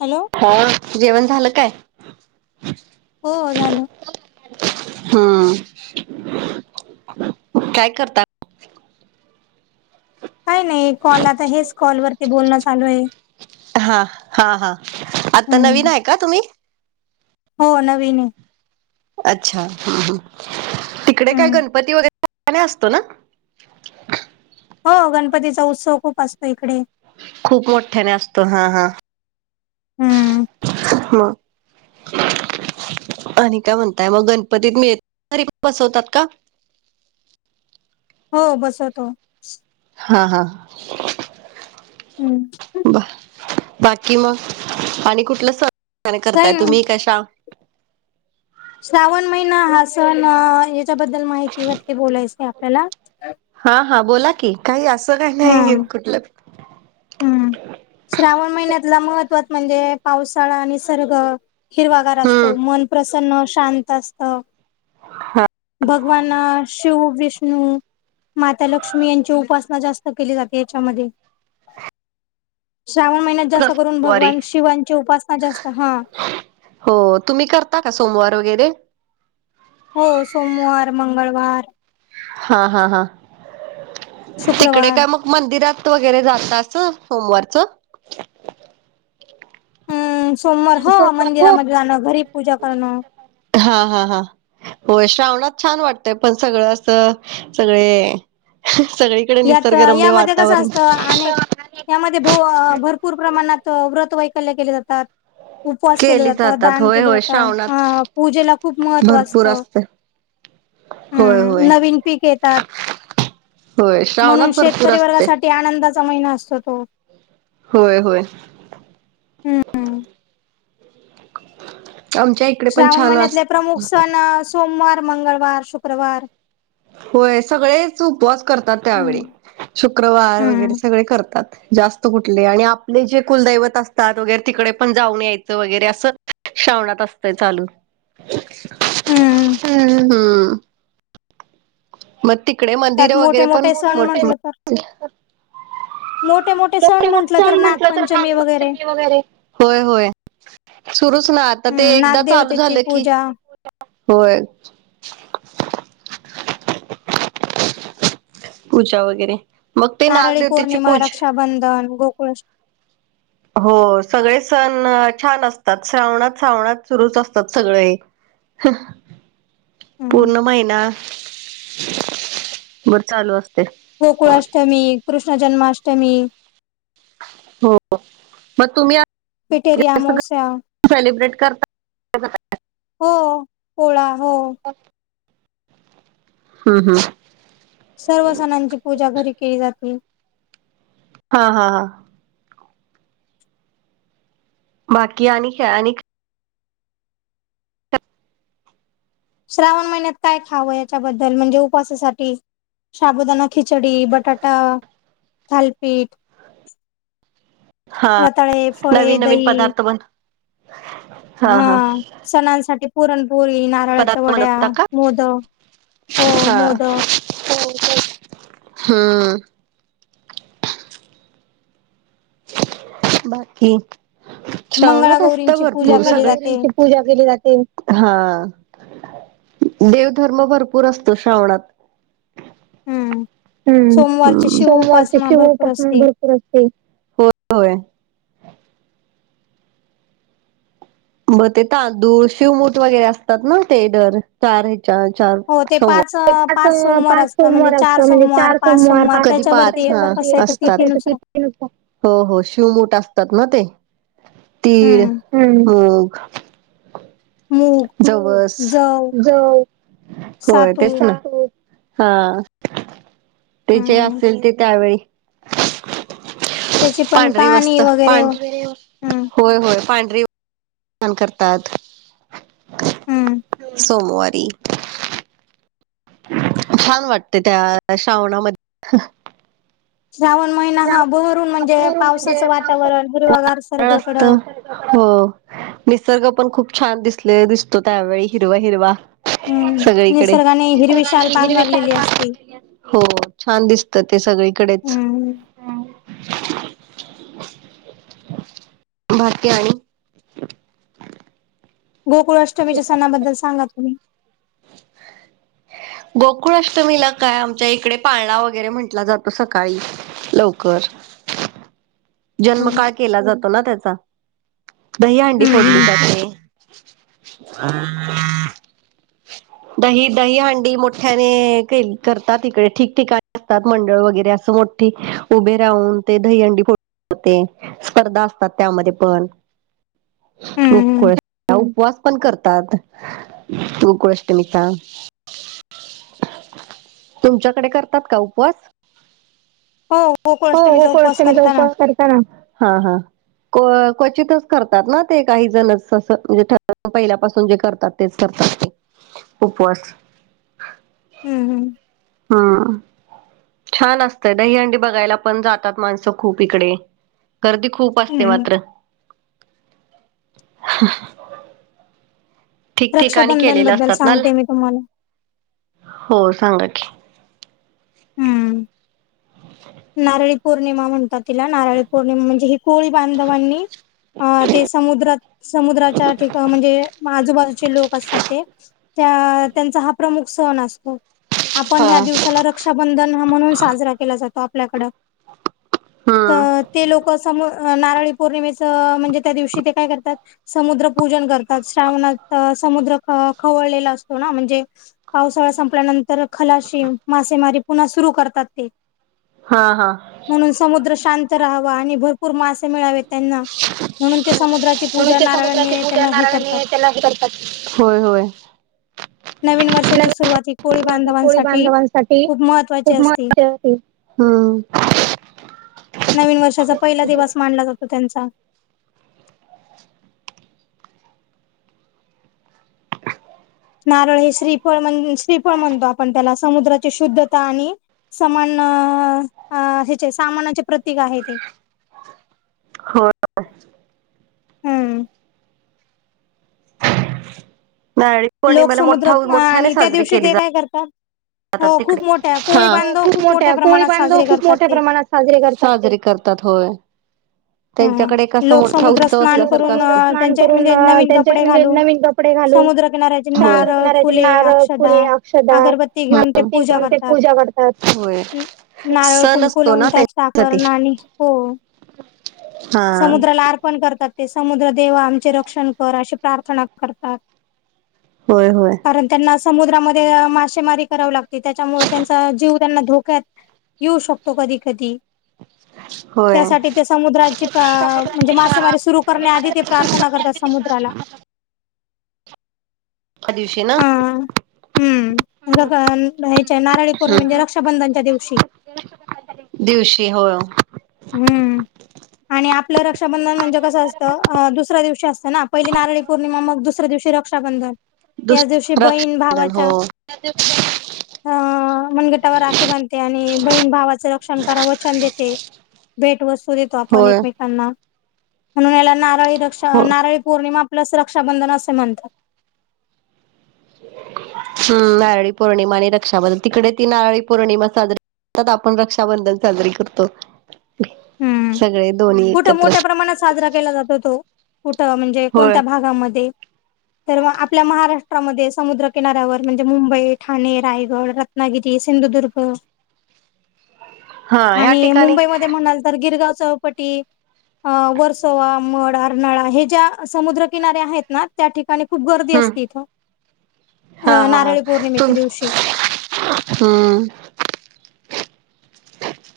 Hello. आ जेवण झालं काय? हो झालं. हम्म काय करता? काही नाही कॉल आता, हेच कॉलवरती बोलणं चालू आहे. हां हा हा आता नवीन हम्म आहे का तुम्ही? हो नवीन आहे. अच्छा हम्म ह् तिकडे काय हम्म गणपती वगैरे असतो ना. हो गणपतीचा उत्सव खूप असतो इकडे. खूप मोठ्याने असतो हा हा. हम्म. ह. आणि काय म्हणताय मग गणपतीत मिळ घरी बसवतात का? हो बसवतो. हां हा. हम्म. बाकी मग आणि कुठलं सण काही करताय नाही तुम्ही कशा श्रावण महिना हा सण याच्याबद्दल माहितीवरती बोलायचय आपल्याला. हा हा बोला की काही असं काय नाही हम्म कुठलं. हम्म श्रावण महिन्यातला महत्व म्हणजे, पावसाळा आणि निसर्ग. हिरवागार हम्म असतो मन प्रसन्न शांत असत. भगवान शिव, विष्णू, माता लक्ष्मी यांची उपासना जास्त. जाते याच्यामध्ये श्रावण महिन्यात जास्त करून सोमवारी भगवान शिवांची उपासना जास्त हा. हो तुम्ही करता का सोमवार वगैरे? हो सोमवार, मंगळवार. हा हा हा तिकडे शुक्रवार काय मग मंदिरात वगैरे जात अस सोमवारचं? हम्म सोमवार हो मंदिरामध्ये जाणं घरी पूजा करणं [unintelligible] हा हा हा होय श्रावणात छान वाटतय पण सगळं असं सगळे सगळे यात-अ यामध्ये कसं असतं अ अनेक यामध्ये भ भरपूर प्रमाणात व्रत वैकल्य केले जातात. उपवास केलं केली जातं जातात दान होय केले होय जातं हा श्रावणात पूजेला खूप महत्त्व असतं. हम [unintelligible] हम्म नवीन पीक येतात. होय म्हणून श्रावणात भरपूर शेतकरी असते वर्गासाठी आनंदाचा महिना असतो तो. होय होय. हम्म आमच्या एक. श्रावण महिन्यातले प्रमुख सण सोमवार मंगळवार शुक्रवार. होय सगळेच उपवास करतात त्यावेळी हम्म शुक्रवार हम्म वगैरे सगळे करतात. जास्त कुठले आणि आपले जे कुलदैवत असतात, वगैरे तिकडे पण जाऊन यायचं वगैरे असं. श्रावणात असतय चालू हम्म हम्म. मग तिकडे मंदिर त्यात मोठे वगैरे पण मोठे मो सण मोठी म्हटलं तर मोठी मोठे मोठे सण म्हटलं [unintelligible] म्हंटलं तर नागपंचमी नागपंचमी वगैरे होय होय सुरूच ना आता ते हम्म एकदा चालू नागदेवतेची झालं की पूजा होय पूजा वगैरे मग ते नारळी नागदेवतेची पौर्णिमा पूजा रक्षाबंधन गोकुळ [inaudible] हो सगळे सण छान असतात श्रावणात श्रावणात सुरूच असतात सगळे [inaudible] हम्म पूर्ण महिना भर चालू असते गोकुळाष्टमी कृष्ण जन्माष्टमी हो मग तुम्ही जास्त [unintelligible] सेलिब्रेट करता हो पोळा हो हम् हम् सर्व सणांची पूजा घरी केली जातील हा बाकी आणि काय आणिक श्रावण महिन्यात काय खावं याच्याबद्दल म्हणजे उपवासासाठी साबुदना खिचडी बटाटा थालपीठ हा रताळे फळे नवीन नवीन दही पदार्थ बन हा हा सणांसाठी पुरणपुरी ना च्या पदार्थ वड्या बनवता का? मोदक हो मोदक ह-आ बाकी श्रावणात असत मंगळागौरींची पूजा भरपूर केली सगळे जाते. पूजा केली जाते आ हा देवधर्म भरपूर असतो श्रावणात हम्म सोमवारची हम्म शिव सोमवारच्या उपासना शेव भरपूर पासून असते. भरपूर असते होय होय ब तेे तांदूळ शिवमूठ वगैरे असतात ना ते दर चार चया चार हो ते पाच पाच सोमवार सोमवार पाच असतं म्हणजे सोमवार चार असत म्हणजे सोमवार, चार पाच सोमवार कधी त्याच्यावरती पाच येतं कसं हा-आ येतं असतात तिथीनुसार हो हो शिवमूठ असतात ना ते तीळ हम्म [inaudible] होग मूग, जवस जव, जव होय सातू तेच ना [inaudible] हा ते जे हम्म असेल ते त्यावेळी त्याची पण पांढरी कहाणी वस्त वगैरे पांढरी हम्म होय होय पांढरी करतात हम्म सोमवारी छान वाटते त्या श्रावणामध्ये श्रावण महिना हा बहरून म्हणजे फागुणवरून म्हणजे पावसाचं पावसा वातावरण हिरवगार वातावरण सगळीकडे असत हो निसर्ग पण खूप छान दिसले, दिसतो त्यावेळी हिरवा हिरवा हम्म सगळीकडे निसर्गाने हिरवी शाल पांघरलेली असते. [unintelligible] हो छान दिसत ते सगळीकडेच. हम्म. बाकी आणि गोकुळ अष्टमीच्या सणाबद्दल सांगा तुम्ही. गोकुळ अष्टमीला काय आमच्या इकडे पाळणा वगैरे म्हटला जातो सकाळी. लवकर. जन्म हम्म. काळ केला जातो ना त्याचा, दहीहंडी हम्म फोडली हम्म जाते. [inaudible] दही दहीहांडी मोठ्याने के करतात इकडे ठिकठिकानी मंडळ वगैरे असं मोठ ते उभे राहून ते दही हंडी फोड म ते स्पर्धा असतात त्यामध्ये पण. [inaudible] हम्म हम्म उपवास पण करतात गोकुळाष्टमीचा. तुमच्याकडे करतात का उपवास? हो हो गोकुळाष्टमीचा उपवास गोकुळाष्टमी चा करताना उपवास करताना. हा हा क्वचितच करतात ना ते काही जणच असं म्हणजे [unintelligible] पहिल्यापासून जे करतात. तेच करतात की उपवास हम्म हम्म. हम्म, छान असतंय दहीहंडी बघायला पण जातात माणसं खूप. तिकडे, गर्दी खूप असते हम्म. मात्र. ठिकठिकाणी रक्षाबंधन केलेले बद्दल असतात ना, सांगते मी तुम्हाला. हो सांगा की. हम्म, नारळी पौर्णिमा म्हणतात. तिला नारळी पौर्णिमा म्हणजे ही कोळी बांधवांनी अ ते समुद्रात समुद्राच्या ठिका त्यांचा हा प्रमुख सण असतो. आपण हा. ह दिवसाला रक्षाबंधन हा म्हणून साजरा केला जातो आपल्याकड हम्म तर ते लोक सम नारळी पौर्णिमेच म्हणजे त्या दिवशी ते काय करतात समुद्र पूजन करतात. श्रावणात समुद्र खवळलेला असतो ना म्हणजे पावसाळा संपल्यानंतर खलाशी मा मारी पुन्हा सुरू करतात ते. हा, हा, म्हणून समुद्र शांत राहावा आणि भरपूर मासे मिळावे त्यांना म्हणून ते समुद्राची म्हणून पूजा ते नारळ समुद्राची आणि पूजा त्याला हे करतात नारळाने त्याला हे करतात. होय होय. नवीन वर्षाची सुरुवाती कोळी बांधवांसाठी साठी खूप महत्त्वाची खूप [unintelligible] असते महत् ह नवीन वर्षाचा पहिला दिवस मानला जातो त्यांचा. नारळ हे श्रीफळ म्हण श्रीफळ म्हणतो आपण त्याला समुद्राची शुद्धता आणि समान अ अ, ह्याचे सामानाचे प्रतीक आहे ते. हो [unintelligible] हम्म नारळी लोक पौर्णिमेला मोठ समुद्रात मोठ्याने आणि त्या साजरी दिवशी केली ते जात. काय करता? तिकडे खूप मोठ्या, प्रमाणात कोळीबांधव साजरे खूप करतात मोठ्या ते प्रमाणात साजरे साजरे करतात होय. हम त्यांच्याकडे एक अस लोक मोठा समुद्रात उत्सव स्नान असल्यासारख करून अस स्नान त्यांचे करून म्हणजे नवीन त्यां कपडे म्हणजे घालून नवीन कपडे घालू समुद्रकिनाऱ्याचे समुद्र नारळ किनार्याचे फुले नारळ, अक्षदा फुले, अक्षध अगरबत्ती घेऊन ते हऊन पूजा [unintelligible] ते करतात पूजा करतात सण असतो ना त्यांच्यासाठी साखरण [unintelligible] आणि हो [unintelligible] हा समुद्राला अर्पण करतात ते समुद्र देव आमचे रक्षण कर अशी प्रार्थना करतात. होय होय. कारण त्यांना समुद्रामध्ये अ मासेमारी करावी लागते त्याच्यामुळे त्यांचा जीव त्यांना धोक्यात येऊ शकतो कधी कधी होय. त्यासाठी समुद्राची म्हणजे समुद्राची मासेमारी सुरू म्हणजे करण्या आधी ते माथेरान सुरू प्रार्थना करते करतात आणि तिथं समुद्राला दिवशी ना. ह हम्म. हम्मच्या नारळी पौर्णि म्हणजे रक्षाबंधनच्या दिवशी दिवशी हो. हम्म. आणि आपलं रक्षाबंधन म्हणजे कसं असतं दुसऱ्या दिवशी असतं ना पहिली नारळी पौर्णिमा मग दुसऱ्या दिवशी रक्षाबंधन दुस याच दिवशी बहीण रक्षाबंधन हो भावाच्या अ मनगटावर राखी बांधते आणि बहीण भावाचं रक्षण करा वचन देते. भेट वस्तू देतो आपण होय एकमेकांना म्हणून याला नारळी दक्षा हो. नारळी पौर्णिमा प्लस रक्षाबंधन असे म्हणतात. हम् नारळी पौर्णिमा आणि रक्षाबदल तिकडे ती नारळी पौर्णिमा साजरा त्यात आपण रक्षाबंधन साजरी करतो. हम्म सगळे दोन्ही कुठे एकत्र मोठ्या प्रमाणात साजरा केला जातो तो. कुठं म्हणजे होय कोणत्या भागामध्ये तर मग आपल्या महाराष्ट्रामध्ये समुद्रकिनाऱ्यावर म्हणजे मुंबई, ठाणे, रायगड, रत्न नागिरी, सिंधुदुर्ग. [unintelligible] हा ह्या आणि ठिकाणी मुंबईमध्ये म्हणाल तर गिरगाव चौपटी अ वर्सोवा मळ, आरणाळा हे ज्या समुद्रकिनारे आहेत ना. त्या ठिकाणी खूप गर्दी हम्म असती इथ हा अ हा हा नारळी तुम पौर्णिमेच्या दिवशी हम्म.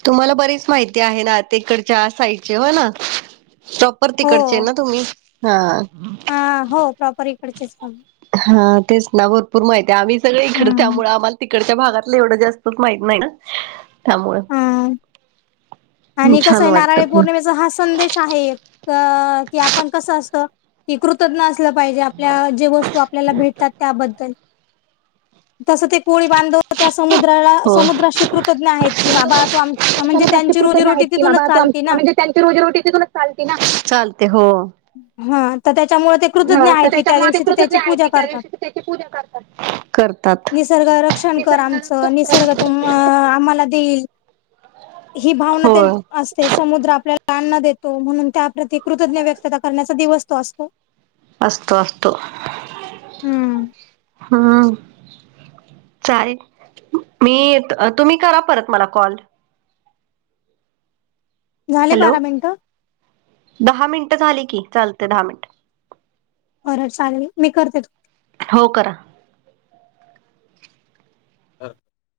तुम्हाला बरीच माहिती आहे ना तीकडच्या साईडची होय ना. पर हो तिकडचेय ना तुम्ही हा. हा हो प्रॉपर इकडचेच. हा तेच ना भरपूर माहिती आहे आम्ही सगळे इकड हम्म त्यामुळ आम्हाला तिकड च्या भागातलं एवढं जास्तच माहत नाही ना त्यामुळ हा आणि कस आहे वाटत नारळी पण पौर्णिमेचा हा संदेश आहे. अ कि आपण कसं असत. हे कृतज्ञ असलं पाहिजे आपल्या जे वस्तू आपल्याला भेटतात त्याबद्दल. तसं ते कोळी बांधव त्या समुद्राला समुद्राशी कृतज्ञ आहेत की बाबा तो आम म्हणजे समुद्राशी त्यांची कृतज्ञ आहेत रोजीरोटी की तिथूनच बाबा तू आम चालते ना म्हजे त्यांची रोजीरोटी तिथूनच चालते ना चालते हो. हा तर त्याच्यामुळ ते हा कृतज्ञ तर आहेत की त्या त्याच्यामुळे ते दिवशी कृतज्ञ त्याची आहे की पूजा त्या करतात दिवशी त्याची पूजा करतात करतात. निसर्ग रक्षण कर निसर्ग आमचं रक्षण निसर्ग करतात. तुम आम्हाला देईल. ही भावना त्यांनी होय अस ते समुद्र आपल्याला अन्न देतो म्हणून त्याप्रती कृतज्ञ व्यक्तता करण्याचा दिवस तो असतो. असतो असतो हम्म हम्म. चालेल मी तुम्ही करा परत मला कॉल. झाले हॅलो. बारा मिनिटं. दहा मिनिट झाली की चालते दहा मिनिट. बरं चालेल मी करते. हो करा. [unintelligible]